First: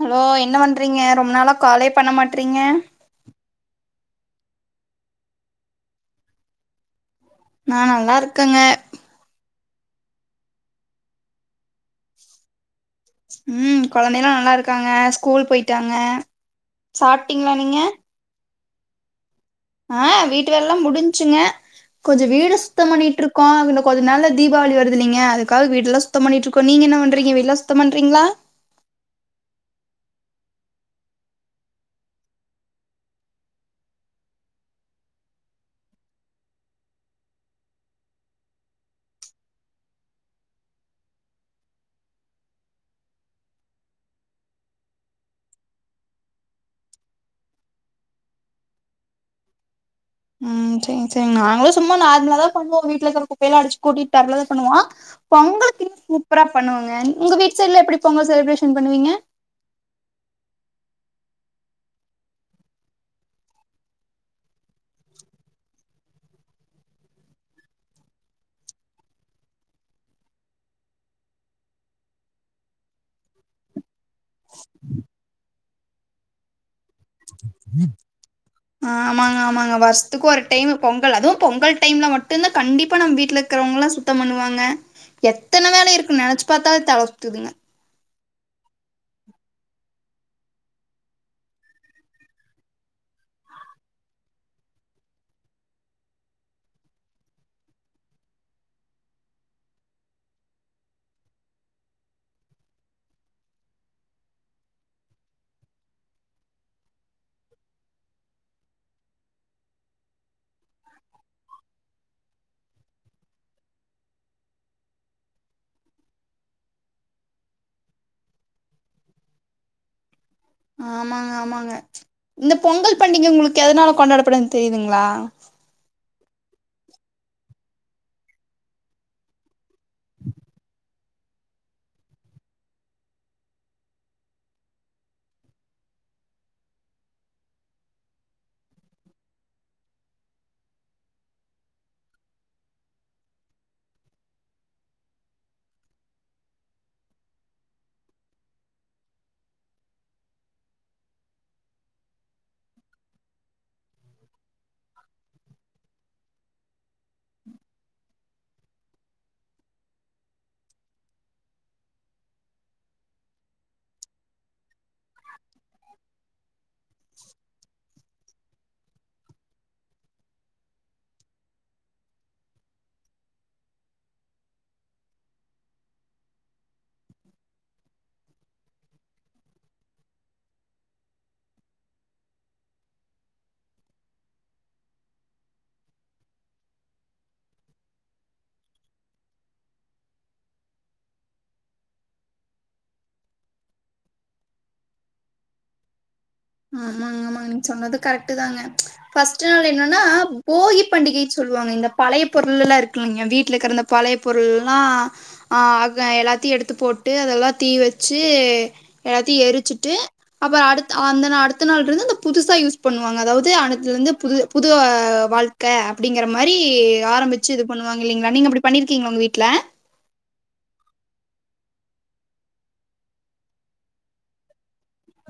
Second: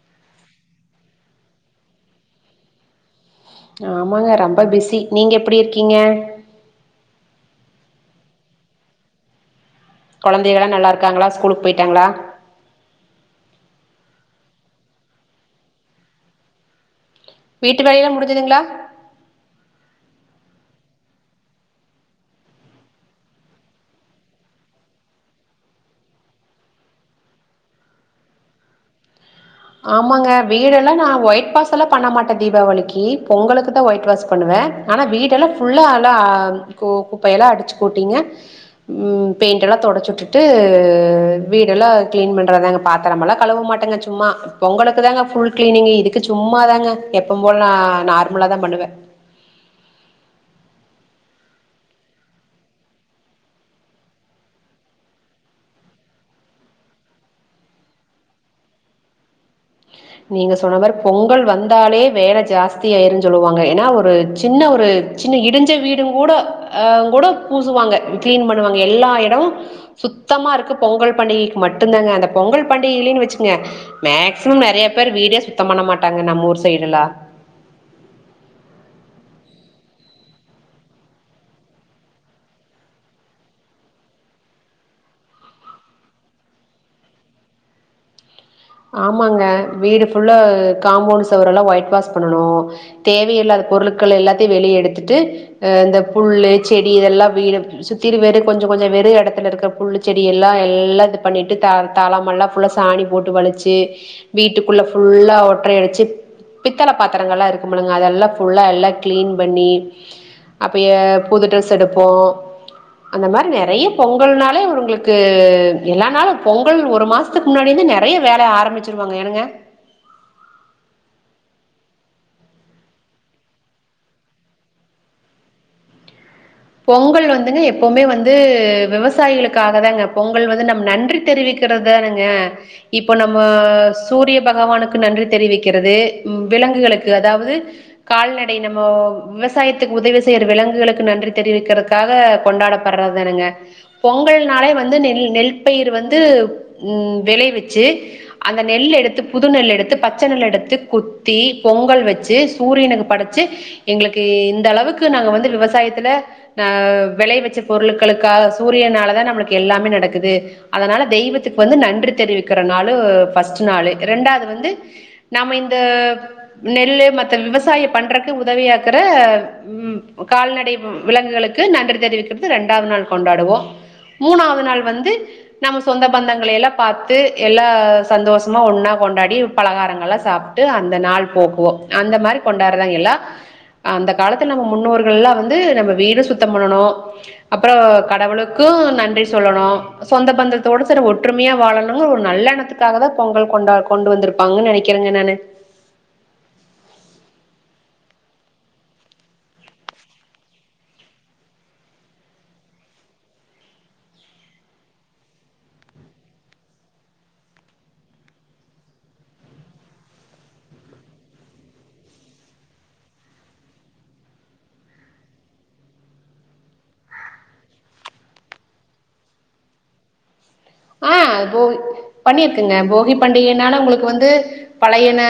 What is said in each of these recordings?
Hello என்ன பண்றீக ரொம்ப நாளா காலே பண்ண மாட்டறீக ஆமாங்க ரொம்ப பிஸி நீங்க எப்டிருக்கீங்க நா நல்லா இருக்கேங்க குழந்தைகள்ல நல்லா இருக்காங்களா ஸ்கூலுக்கு போயிட்டாங்களா ம் குழந்தை எல்லாம் நல்லா இருக்காங்க ஸ்கூல் போயிட்டாங்க சாப்ட்டீங்களா வீட்டு வேலை எல்லாம் முடிஞ்சதுங்களா ஆஹ் வீட்டு வேல்லாம் முடிஞ்சுங்க கொஞ்சம் வீடு சுத்தம் பண்ணிட்டு இருக்கோம் இ கொஞ்சம் நல்ல தீபாவளி வருதில்லங்க அதுக்காக வீடு எல்லாம் சுத்தம் பண்ணிட்டு இருக்கோம் நீங்க என்ன பண்றீங்க வீட்டு எல்லாம் சுத்தம் பண்றீங்களா ஆமாங்க வீடெல்லாம் நான் ஒயிட் வாஷ் எல்லாம் பண்ண மாட்டேன் தீபாவளிக்கு பொங்கலுக்கு தான் ஒயிட் வாஷ் பண்ணுவேன் ஆனா வீடெல்லாம் ஃபுல்லா எல்லாம் குப்பையெல்லாம் அடிச்சு கூட்டிங்க உ பெயிண்ட் எல்லாம் தொடடைச்சு வுட்டுட்டு வீடெல்லாம் கிளீன் பண்றதாங்க பாத்திரமெல்லாம் கழுவ மாட்டேங்க சும்மா பொங்கலுக்கு தாங்க ஃபுல் கிளீனிங் இதுக்கு சும்மாதாங்க எப்ப போல நான் நார்மலாாதான் பண்ணுவேன் உஹம் செரிங்க செரி நாங்களும் சும்மா நார்மலா தான் பண்ணுவோம் வீட்டுல இருக்கிற குப்பையல்லாம் அடிச்சு கூட்டிட்டு நார்மல தான் பண்ணுவோம் பொங்கலுக்கு சூப்பரா பண்ணுவங்க உங்க வீட் சைடு்ல எப்படி பொங்கல் செலிப்ரேஷன் பண்ணுவீங்க நீங்க சொன்ன மாதிரி பொங்கல் வந்தாலே வேலை ஜாஸ்தி ஆயிருன்னு சொல்லுவாங்க ஏன்னா ஒரு சின்ன ஒரு சின்ன இடிஞ்ச வீடும் கூட அ கூட பூசுவாங்க கீளீன் பண்ணுவாங்க எல்லா இடமும் சுத்தமா இருக்கும் பொங்கல் பண்டிகைக்கு மட்டும் தாங்க அந்த பொங்கல் பண்டியில்லைனு வச்சுங்க மேக்ஸிமம் நெறைய வீடே சுத்த பண்ண மாட்டாங்க நம்ம ஒரு ச ஆஹ் ஆமாங்க ஆமாங்க பா வருசத்துக்கு ஒரு டைம் பொங்கல் அதுவும் பொங்கல் டைம்ல மட்டும்தான் கண்டிப்பா நம்ம வீட்டுல இருக்கிறவங்கல்லாம் சுத்தம் பண்ணுவாங்க எத்தன வேலை இருக்குன்னு நினைச்சு பார்த்தாலே தல சுத்துதுங்க ஆமாங்க வீடு புல்லா காம்பவுண்ட் சுவர் எல்லாம் ஒயிட் வாஷ் பண்ணனும் தேவையில்லாத பொருட்கள் எல்லாத்தையும் வெளிய எடுத்துட்டு அஹ் இந்த புல்லு செடி இதெல்லாம் வீடு சுத்திலும் வீடு வெறும் கொஞ்சம் கொஞ்சம் வெறும் இடத்துல இருக்கற புல்லு செடி எல்லாம் எல்லாம் இது பண்ணிட்டு த தளாமெல்லாம் புல்ல சாணி போட்டு வலிச்சு வீட்டுக்குள்ள ஃபுல்லா ஒற்றை அடிச்சி பித்தல பாத்திரங்கலாம் இருக்குமுங்கள அதெல்லாம் ஃபுல்லா எல்லா க்ளீன் பண்ணி அப்போ புது ட்ரெஸ் எடுப்போம் அந்த மாரி நெறைய பொங்கல்னாலே உங்களுக்கு பொங்கல் ஒரு மாசத்துக்கு முன்னாடிந்து நெறைய வேலைய ஆரம்பிச்சிருவாங்க என்னங்க ஆமாங்க ஆமாங்க இந்த பொங்கல் பண்டிகை உங்களுக்கு எதனால கொண்டாடப்படுதுன்னு தெரியுதுங்களா பொங்கல் வந்துங்க எப்பவுமே வந்து விவசாயிகளுக்காக தாங்க பொங்கல் வந்து நம் நன்றி தெரிவிக்கிறது தானுங்க இப்போ நம்ம சூரிய பகவானுக்கு நன்றி தெரிவிக்கிறது விலங்குகளுக்கு அதாவது கால்நடை நம்ம விவசாயத்துக்கு உதவி செய்யற விலங்குகளுக்கு நன்றி தெரிவிக்கிறதுக்காக கொண்டாடப்படுறதனுங்க பொங்கல்னாலே வந்து நெ நெல் பயிர் வந்து உ வெளை வச்சு அந்த நெல் எடுத்து புது நெல் எடுத்து பச்சை நெல் எடுத்து குத்தி பொங்கல் வச்சு சூரியனுக்கு படைச்சு எங்களுக்கு இந்த அளவுக்கு நாங்க வந்து விவசாயத்துல அஹ் வெளையவச்ச பொருட்களுக்காக சூரியனாலதான் நம்மளுக்கு எல்லாமே நடக்குது அதனால தெய்வத்துக்கு வந்து நன்றி தெரிவிக்கிற நாளு பர்ஸ்ட் நாளு ரெண்டாவது வந்து நாம இந்த நெல்லு மத்த விவசாயம் பண்றக் உதவியாக்குற கால்நடை விலங்குகளுக்கு நன்றி தெரிவிக்கிறது ரெண்டாவது நாள் கொண்டாடுவோம் மூணாவது நாள் வந்து நம்ம சொந்த பந்தங்களளை எல்லாம் பார்த்து எல்லா சந்தோஷமா ஒன்னா கொண்டாடி பலகாரங்கள் எல்லாம் சாப்பிட்டு அந்த நாள் போக்குவோம் அந்த மாதிரி கொண்டாடுறதாங்க எல்ல அந்த காலத்துல நம்ம முன்னோர்கள் எல்லாம் வந்து நம்ம வீடு சுத்தம் பண்ணணும் அப்புறம் கடவுளுக்கும் நன்றி சொல்லணும் சொந்த பந்தத்தோட சில ஒற்றுமையா வாழணும்ங்க ஒரு நல்லெண்ணத்துக்காக தான் பொங்கல் கொண்டா கொண்டு வந்திருப்பாங்கன்னு நினைக்கிறேங்க நானு ஆமாங்க ஆமாங்க நீங்க சொன்னது கரெக்ட் தாங்க பர்ஸ்ட் நாள் என்னன்னா போகி பண்டிகை சொல்லுவாங்க இந்த பழைய பொருள் எல்லாம் இருக்குங்க வீட்டுல இருக்கிறந்த பழைய பொருள் எல்லாம்ஹ் எல்லாத்தையும் எடுத்து போட்டு அதெல்லாம் தீ வச்சு எல்லாத்தையும் எரிச்சுட்டு அப்புறம் அ அ அடுத்த நாள்ள இருந்துஅந்த புதுசா யூஸ் பண்ணுவாங்க அதாவது அடுத்ததுல இருந்து புது புது வாழ்க்கை அப்படிங்கற மாதிரி ஆரம்பிச்சு இது பண்ணுவாங்க இல்லலைங்களா நீங்க அப்படி பண்ணிருக்கீங்களா உங்க வீட்டுல ஆஹ் போகி பண்ணியிருக்குங்க போகி பண்டிகைனால உங்களுக்கு வந்து பழையன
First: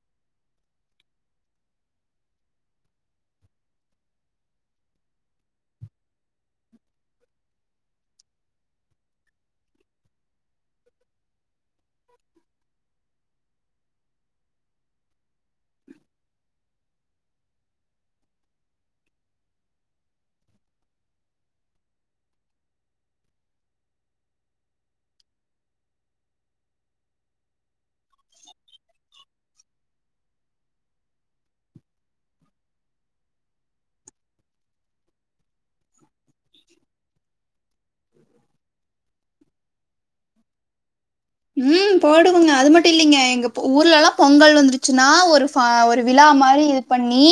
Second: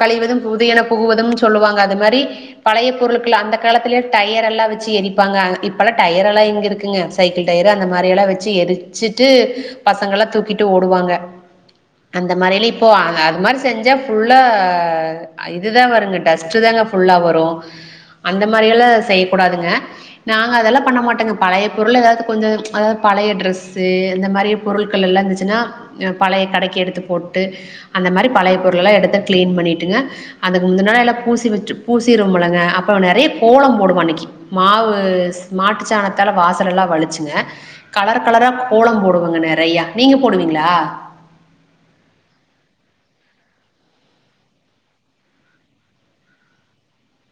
கழிவதும் புதியன புகுவதும் சொல்லுவாங்க அது மாரி பழைய பொருட்கள் அந்த காலத்துலயே டயர் எல்லாம் வச்சு எரிப்பாங்க இப்பெல்லாம் டயர் எல்லாம் எங்க இருக்குங்க சைக்கிள் டயரு அந்த மாதிரி எல்லாம் வச்சு எரிச்சுட்டு பசங்கல்லாம் தூக்கிட்டு ஓடுவாங்க அந்த மாதிரி எல்லாம் இப்போ அது மாதிரி செஞ்சா ஃபுல்லா இதுதான் வருங்க டஸ்ட்ட் தாங்க ஃபுல்லா வரும் அந்த மாதிரி எல்லாம் செய்யக்கூடாதுங்க நாங்க அதெல்லாம் பண்ண மாட்டோங்க பழைய பொருள் ஏதாவது கொஞ்சம் அதாவது பழைய டிரெஸ்ஸு இந்த மாரி பொருட்கள் எல்லாம் இருந்துச்சுன்னா பழைய கடைக்கு எடுத்து போட்டு அந்த மாதிரி பழைய பொருள் எல்லாம் எடத்த கிளீன் பண்ணிட்டுங்க அதுக்கு முந்த நாள எல்லாம் பூசி வ பூசிரும் முலங்க அப்பறம் நெறைய கோலம் போடும் அன்னைக்கு மாவு மாட்டு சாணத்தால வாசல எல்லாம் வலிச்சுங்க கலர் கலரா கோலம் போ ங்க நே ரைய்யா நீங்க போடுவீங்களா உம் போடுங்க அது மட்டும் இல்லலைங்க எங்க ஊர்ல எல்லாம் பொங்கல் வந்துருச்சுன்னா ஒரு ஒரு விழா மாதிரி இது பண்ணி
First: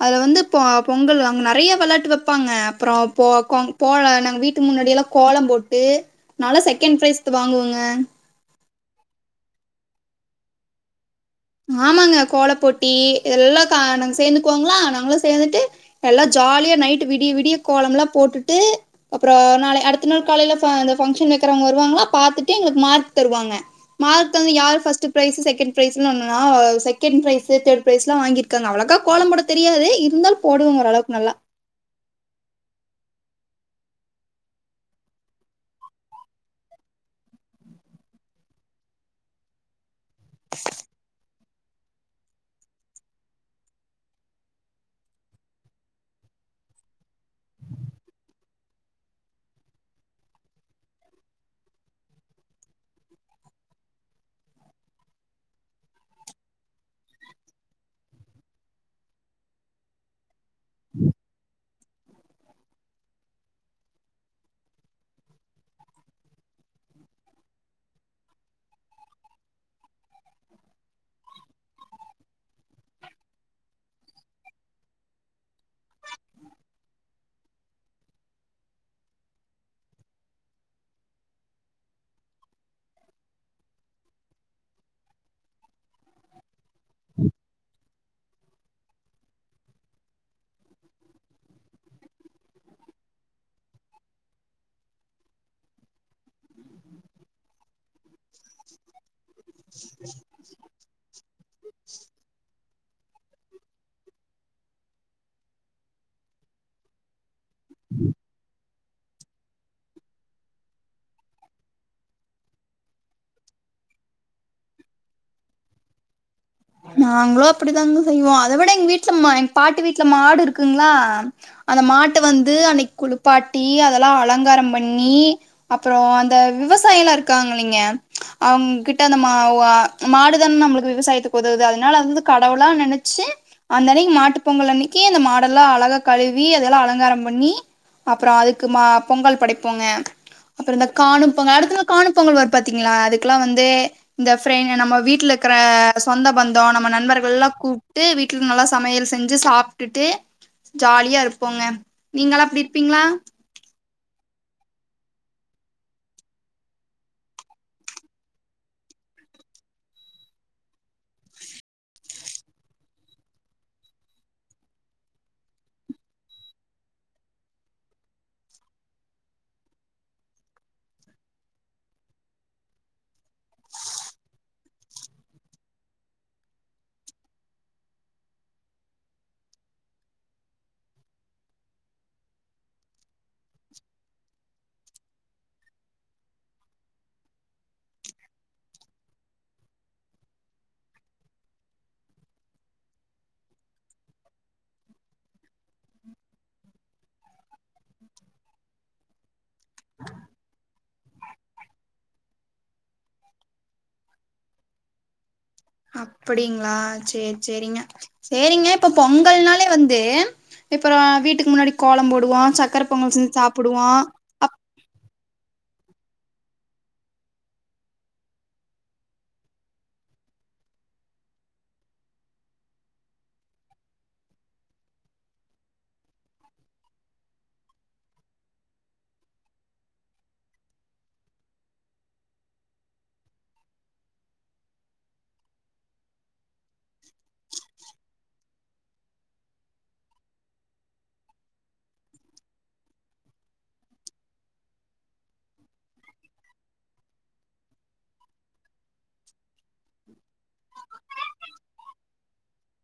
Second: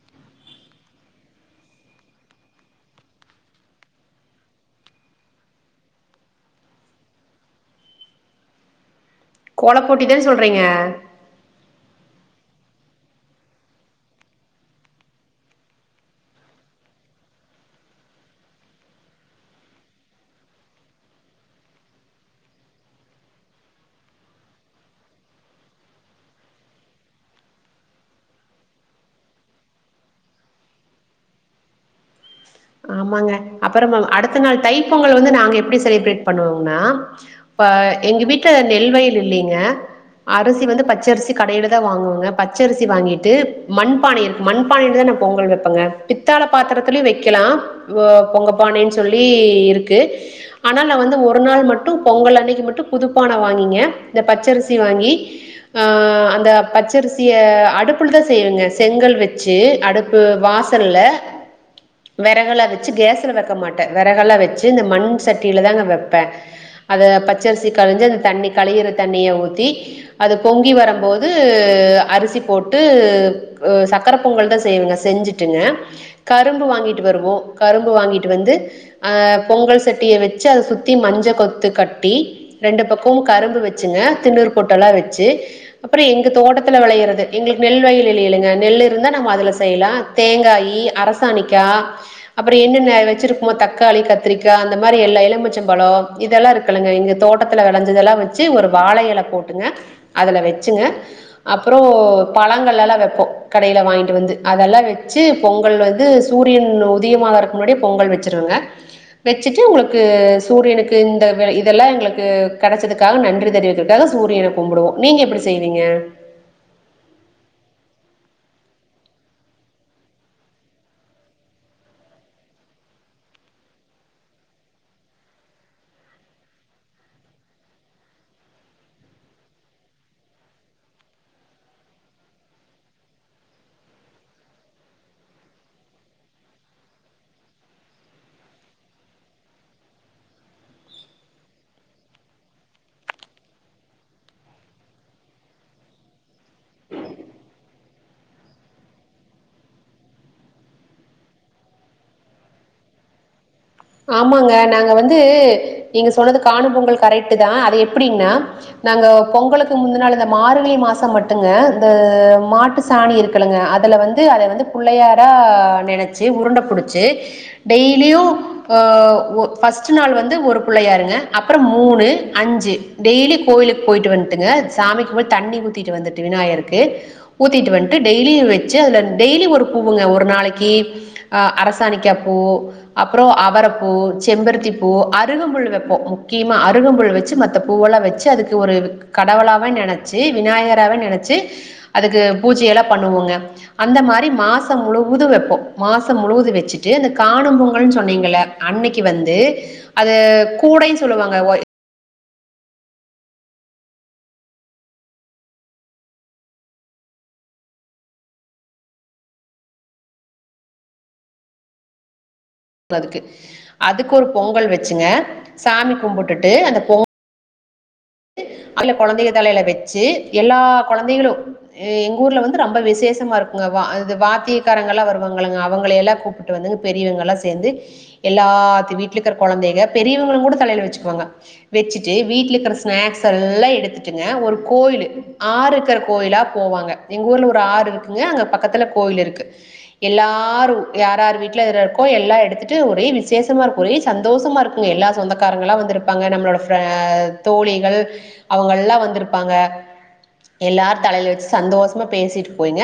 அதுல வந்து பொங்கல் அங்க நெறைய வெளாட்டு வைப்பாங்க அப்புறம் போல நாங்க வீட்டுக்கு முன்னாடிய எல்லாம் கோலம் போட்டு நாலாம் செகண்ட் பிரைஸ் வாங்குவோங்க கோல போட்டிதானே சொல்றீங்க ஆமாங்க கோலப்போட்டி இதெல்லாம் கா நாங்க சேர்ந்துக்குவோங்களா நாங்களும் சேர்ந்துட்டு எல்லாம் ஜாலியா நைட்டு் விடிய விடிய கோலம் எல்லாம் போட்டுட்டு அப்புறம் நாளை அடுத்த நாள் காலையில பங்க்ஷன் வைக்கறவங்க வருவாங்களா பாத்துட்டு எங்களுக்கு மார்க் தருவாங்க மார்க் தந்து யாரு first prize second prize second prize third prize எல்லாம் வாங்கியிருக்காங்க அவ்ளக்கா கோலம் போட தெரியாது இருந்தும் போடுவங்க ஓரளவுக்கு நல்லா ஆமாங்க அப்புறமா அடுத்த நாள் தைப்பொங்கல் வந்து நாங்க எப்படி செலிப்ரேட் பண்ணுவோம்னா இப்ப எங்க வீட்ல நெல்வயல் இல்லங்க அரிசி வந்து பச்சரிசி கடையையில் தான் வாங்குவோங்க பச்சரிசி வாங்கிட்டு மண்பானை இருக்கு மண்பான பொங்கல் வைப்பங்க பித்த பாத்திரத்த வைக்க கெலாம் ஹ பொங்கப்பானைன்னு சொல்லி இருக்கு ஆனா நான் வந்து ஒரு நாள் மட்டும் பொங்கல் அன்னைக்கு மட்டும் புதுப்பானை வாங்கிங்க இந்த பச்சரிசி வாங்கி ஆஹ் அந்த பச்சரிசய அடுப்புலதான் செய்வங்க செங்கல் வச்சு அடுப்பு வாசல்ல விறகலாம் வச்சு கேஸ்ல வைக்க மாட்டேன் விறகலாம் வச்சு இந்த மண் சட்டியில தாங்க வைப்பேன் அதை பச்சரிசி கரைஞ்சு அந்த தண்ணி களையிற தண்ணிய ஊத்தி அது பொங்கி வரும்போது அரிசி போட் ட்டு சக்கர பொங்கல் தான் செய்வங்க செஞ்சுட்டுங்க கரும்பு வாங்கிட்டு ருவோம் கரும்பு வாங்கிட்டு வந்து பொங்கல் சட்டியை வச்சு அத சுத்தி மஞ்ச கொத்து கட்டி ரெண்டு பக்கமும் கரும்பு வச்சுங்க திண்ணூறு பொட்டல்லாம் வச்சு அப்புறம் எங்க தோட்டத்து விளையறது எங்களுக்கு நெல் வயில் இ இங்க நெல் இருந்தா நம அதுல செய்யலாம் தேங்காய் அரசாணிக்காய் அப்புறம் என்னென்ன வச்சிருக்குமோ தக்காளி கத்திரிக்காய் அந்த மாதிரி எல்லா எலுமிச்சம்பழம் இதெல்லாம் இருக்குல்லுங்க இங்க தோட்டத்துல விளைஞ்சதெல்லாம் வச்சு ஒரு வாழையிலை போட்டு விங்க அதுல வச்சுங்க அப்புறம் பழங்கள் லாம் வ கடையில வாங்கிட்டு வந்து அதெல்லாம் வச்சு பொங்கல் வந்து சூரியன் உதய மாகுறதுக்கு முன்னாடியே பொங்கல் வச்சிருவேங்க வச்சுட்டு உங்களுக்கு சூரியனுக்கு இந்த இதெல்லாம் எங்களுக்கு கிடைச்சதுக்காக நன்றி தெரிவிக்கிறதுக்காக சூரியனை கும்பிடுவோம் நீங்க எப்படி செய்வீங்க நாங்களும் அப்படித்தாங்க செய்வோம் அதை விட எங்க வீட்டுல எங்க பாட்டி வீட்டுல மாடு இருக்குங்களா அந்த மாட்ட வந்து அன்னைக்கு குளிப்பாட்டி அதெல்லாம் அலங்காரம் பண்ணி அப்புறம் அந்த விவசாயம் எல்லாம் இருக்காங்க இலைங்க அவங்க கிட்ட அந்த மா மாடுதானே நம்மளுக்கு விவசாயத்து தவுது அதனால அ வந்து கடவுளா நெனைச்சு அந்த அன்னைக்கு மாட்டு பொங்கல் அன்னைக்கு அந்த மாடெல்லாம் அழகா கழுவி அதெல்லாம் அலங்காரம் பண்ணி அப்புறம் அதுக்கு மா பொங்கல் படைப்போங்க அப்புறம் இந்த காணு பொங்கல் அடுத்த நாள் காணு பொங்கல் வ பா்த்தீங்களா அதுக்கெல்லாம் வந்து இந்த நம்ம வீட்டுல இருக்கிற சொந்த பந்தம் நம்ம நண்பர்கள் எல்லாம் கூப்பிட்டு வீட்டுல நல்லா சமையல் செஞ்சு சாப்பிட்டுட்டு ஜாலியா இருப்போங்க நீங்க எல்லாம் அப்படி இருப்பீங்களா ஆமாங்க நாங்க வந்து நீங்க சொன்னது காணு பொங்கல் கரெக்ட் தான் அது எப்படின்னா நாங்க பொங்கலுக்கு முந்த நாள் இந்த மார்கழி மாசம் மட்டும்ங்க இந்த மாட்டு சாணி இருக்கலுங்க அதுல வந்து அத வந்து பிள்ளையாரா நினைச்சு உருண்ட புடிச்சு டெய்லியும் ஏ ஓ ஃபர்ஸ்டு நாள் வந்து ஒரு பிள்ளையாருங்க அப்புறம் மூணு அஞ்சு டெய்லி கோயிலுக்கு போயிட்டு வந்துட்டுங்க சாமிக்கு போய் தண்ணி ஊத்திட்டு வந்துட்டு விநாயகருக்கு ஊத்திட்டு வந்துட்டு டெய்லி வச்சு அதில் டெய்லி ஒரு பூவுங்க ஒரு நாளைக்கு அரசாணிக்கா பூ அப்புறம் அவரைப்பூ செம்பருத்தி பூ அருகம்புல் வப்போம் முக்கியமாக அருகம்புல் வச்சு மத்த பூவெல்லாம் வச்சு அதுக்கு ஒரு கடவுளாகாவ நினச்சி விநாயகராக நினச்சி அதுக்கு பூஜையெல்லாம் பண்ணுவோங்க அந்த மாரி மாசம் முழுவதும் வப்போம் மாசம் முழுவதும் வச்சுட்டு இந்தந்த காணும் பொங்கன்னு சொன்னீங்க ல்ல அன்னைக்கி வந்து அது கூடைன்னு சொல்லுவாங்க ஒ அப்படிங்களா சேரி சேரிங்க. சேரிங்க இப்ப பொங்கல்னாலே வந்து இப்புறோ வீட்டுக்கு முன்னாடி கோலம் போடுவோ சக்கர ப்ப பொங்கல் அதுக்கு செஞ்சு சாப்புடுவோ அதுக்கு ஒரு பொங்கல் வச்சுங்க சாமி கும்புட்டுட்டு அந்த பொங் அதுல கொழந்தைக தலைல வச்சு எல்லா கொழந்தைகளு ஆ எங்க ஊர்ல வந்து ரொம்ப விசேஷமா இருக்குங்க வா இது வாத்தியக்காரங்கல்லா வருவாங்கல்லங்க அவங்கள எல்லா கூப்புட்டு வந்துங்க பெரியவங்க எல்லா சேந்து எல்லாத்து வீட்ல இருக்குற கொழந்தைக பெரியவங்களு கூட தலையில வச்சுக்குவாங்க வச்சுட்டு வீட்ல இருக்கற ஸ்நாக்ஸ் எல்லா எடுத்துட்டுங்க ஒரு கோயிலு ஆறு இருக்கிற கோயிலா போவாங்க எங்க ஊர்ல ஒரு ஆறு இருக்குங்க அங்க பக்கத்துல கோயில் இருக்கு எல்லாரு யார் யார் வீட்ல எது இருக்கோ எல்லா எடுத்துட்டு ஒரே விசேஷமா இருக்கு ஒரே சந்தோஷமா இருக்குங்க எல்லா சொந்தக்காரங்கல்லா வந்துருப்பாங்க நம்மளோட ஃபிர தோழிகள் அவங்க எல்லா வந்திருப்பாங்க எல்லாரு தலையில வச்சு சந்தோஷமா பேசிட்டு போய்ங்க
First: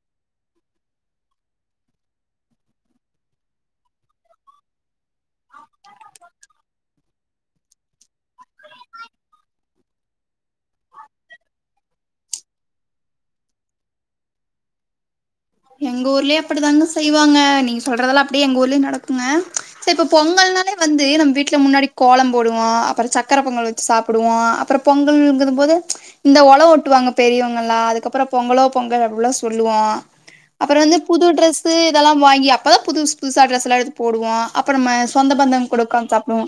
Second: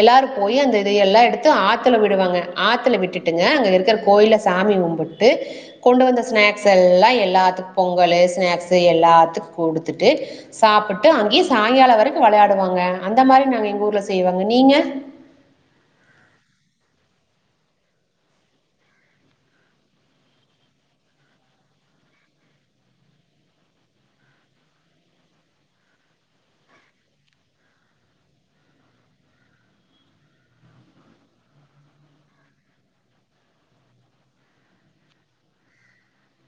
எல்லாரு போயி அந்த இதைய எல்லா எடுத்து ஆத்துல விடுவாங்க. ஆத்துல விட்டுட்டுங்க அங்க இருக்கிற கோயில்ல சாமி கும்புட்டு கொண்டு வந்த ஸ்நாக்ஸ் எல்லா எல்லாத்துக்கு பொங்கலு ஸ்நாக்ஸு எல்லாத்துக்கு குடுத்துட்டு சாப்புட்டு அங்கயே சாயங்காலோ வரைக்கு வெளையாடுவோங்க. அந்த மாரி நாங்க எங்க ஊர்ல செய்வங்க நீங்க? எங்க ஊர்லயு அப்படிதாங்க செய்வாங்க. நீங்க சொல்றதெல்லா அப்படியே எங்க ஊர்லயு நடக்குங்க. சே இப்ப பொங்கல்னாலே வந்து நம்ம வீட்ல முன்னாடி கோலம் போடுவோ அப்புற சக்கர பொங்கல் வச்சு சாப்புடுவோ அப்புற பொங்கல்ங்கறம் போது இந்த ஒழவு ஒட்டுவாங்க பெரியவங்க எல்லா அதுக்கப்புறோ பொங்கலோ பொங்கல் அப்படில்லா சொல்லுவோ. அப்புறோ வந்து புது ட்ரெஸ்ஸு இதெல்லா வாங்கி அப்பதா புதுஸ் புதுசா ட்ரெஸ் எல்லா எடுத்து போடுவோ. அப்ப நம்ம சொந்த பந்தம் கூட உக்காந்து சாப்பிடுவோ.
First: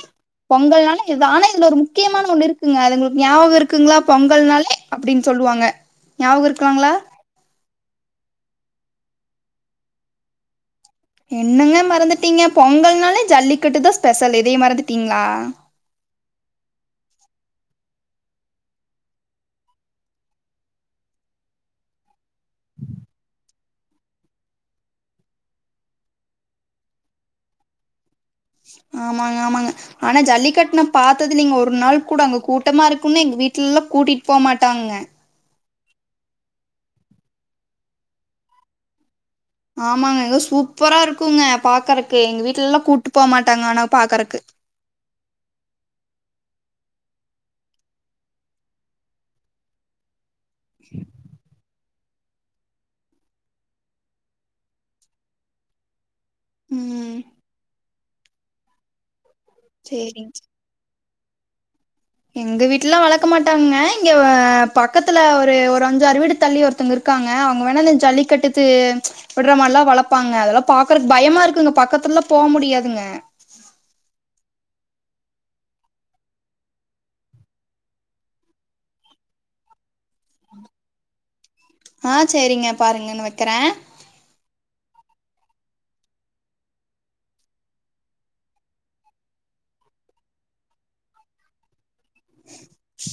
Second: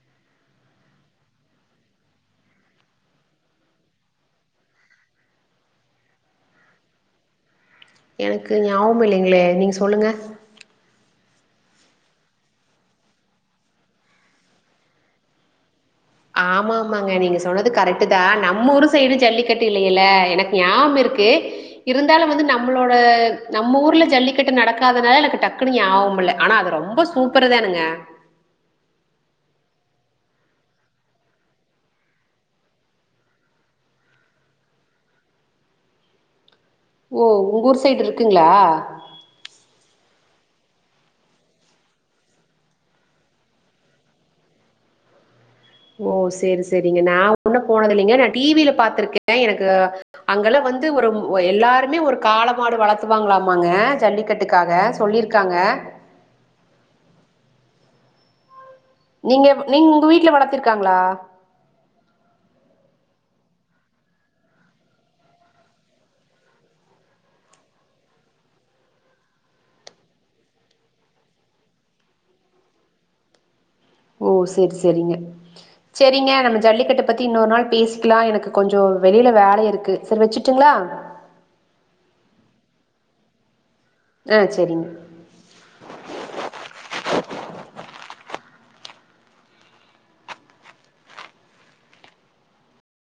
பொங்கல்னாலே இதா ஆனா இதுல ஒரு முக்கியமான ஒண்ணு இருக்குங்க அது உங்களுக்கு ஞாபக இருக்குங்களா பொங்கல்னாலே அப்டின்னு சொல்லுவாங்க ஞாவகோ இருக்குங்களா? எனக்கு ஞாபகோ இல்லைங்களே நீங்க சொல்லுங்க. என்னங்க மறந்துட்டீங்க? பொங்கல்னாலே ஜல்லிக்கட்டுதா ஸ்பெஷல் இதய மறந்துட்டீங்களா? ஆமா ஆமாங்க நீங்க சொன்னது கரெக்ட்டுதா. நம்ம ஊர் சைடு ஜல்லிக்கட்டு இல்லையல்ல எனக்கு ஞாவம் இருக்கு இருந்தாலு வந்து நம்மளோட நம்ம ஊர்ல ஜல்லிக்கட்டு நடக்காதனால எனக்கு டக்குன்னு ஞாவகம் வல்ல ஆனா அது ரொம்ப சூப்பருதானுங்க. ஆமாங்க ஆமாங்க ஆனா ஜல்லிக்கட்டு நா பாத்தது இல்லிங்க. ஒரு நாள் கூட அங்க கூட்டமா இருக்குனு எங்க வீட்டுலலா கூட்டிட்டு போமாட்டாங்க. ஓ உங்க ஊர் சைடு இருக்குங்களா? ஆமாங்க அங்க சூப்பரா இருக்குங்க பாக்குறக்கு. எங்க வீட்ல எல்லா கூப்ட்டு போமாட்டாங்க ஆனா பாக்கறக்கு. ஓ சேரி சேரிங்க நா உன்னா போனது இல்லைங்க. நா டி வி ல பாத்திருக்கே எனக்கு அங்கலா வந்து ஒரு அ எல்லாரு மே ஒரு காள மாடு வளத்துவாங்களாமாங்க ஜல்லிக்கட்டுக்காக சொல்லிருக்காங்க. ம் நீங்க நீங்க உங்க வீட்ல சேரிங்க வளத்திருக்காங்களா? எங்க வீட்லல்லா வளக்க மாட்டாங்க. இங்க ஆ பக்கத்துல ஒரு ஒரு அஞ்சு ஆறு வீடு தள்ளி ஒருத்தங்க இருக்காங்க. அவங்க வேணாலு ஜல்லி கட்டுத்து விடுற மாடுல்லா வளப்பாங்க. அதெல்லா பாக்குறக்கு பயமா இருக்குங்க பக்கத்துல எல்லா போமுடியாதுங்க. ஓ செரி செரிங்க. செரிங்க நம்ம ஜல்லிக்கட்ட பத்தி இன்னொரு நாள் பேசிக்கலா. எனக்கு கொஞ்சோ வெளில வேல இருக்கு செரி வெச்சுருட்டுங்களா? ஆ சேரிங்க பாருங்க நா வைக்கறே. ஆ செரிங்க.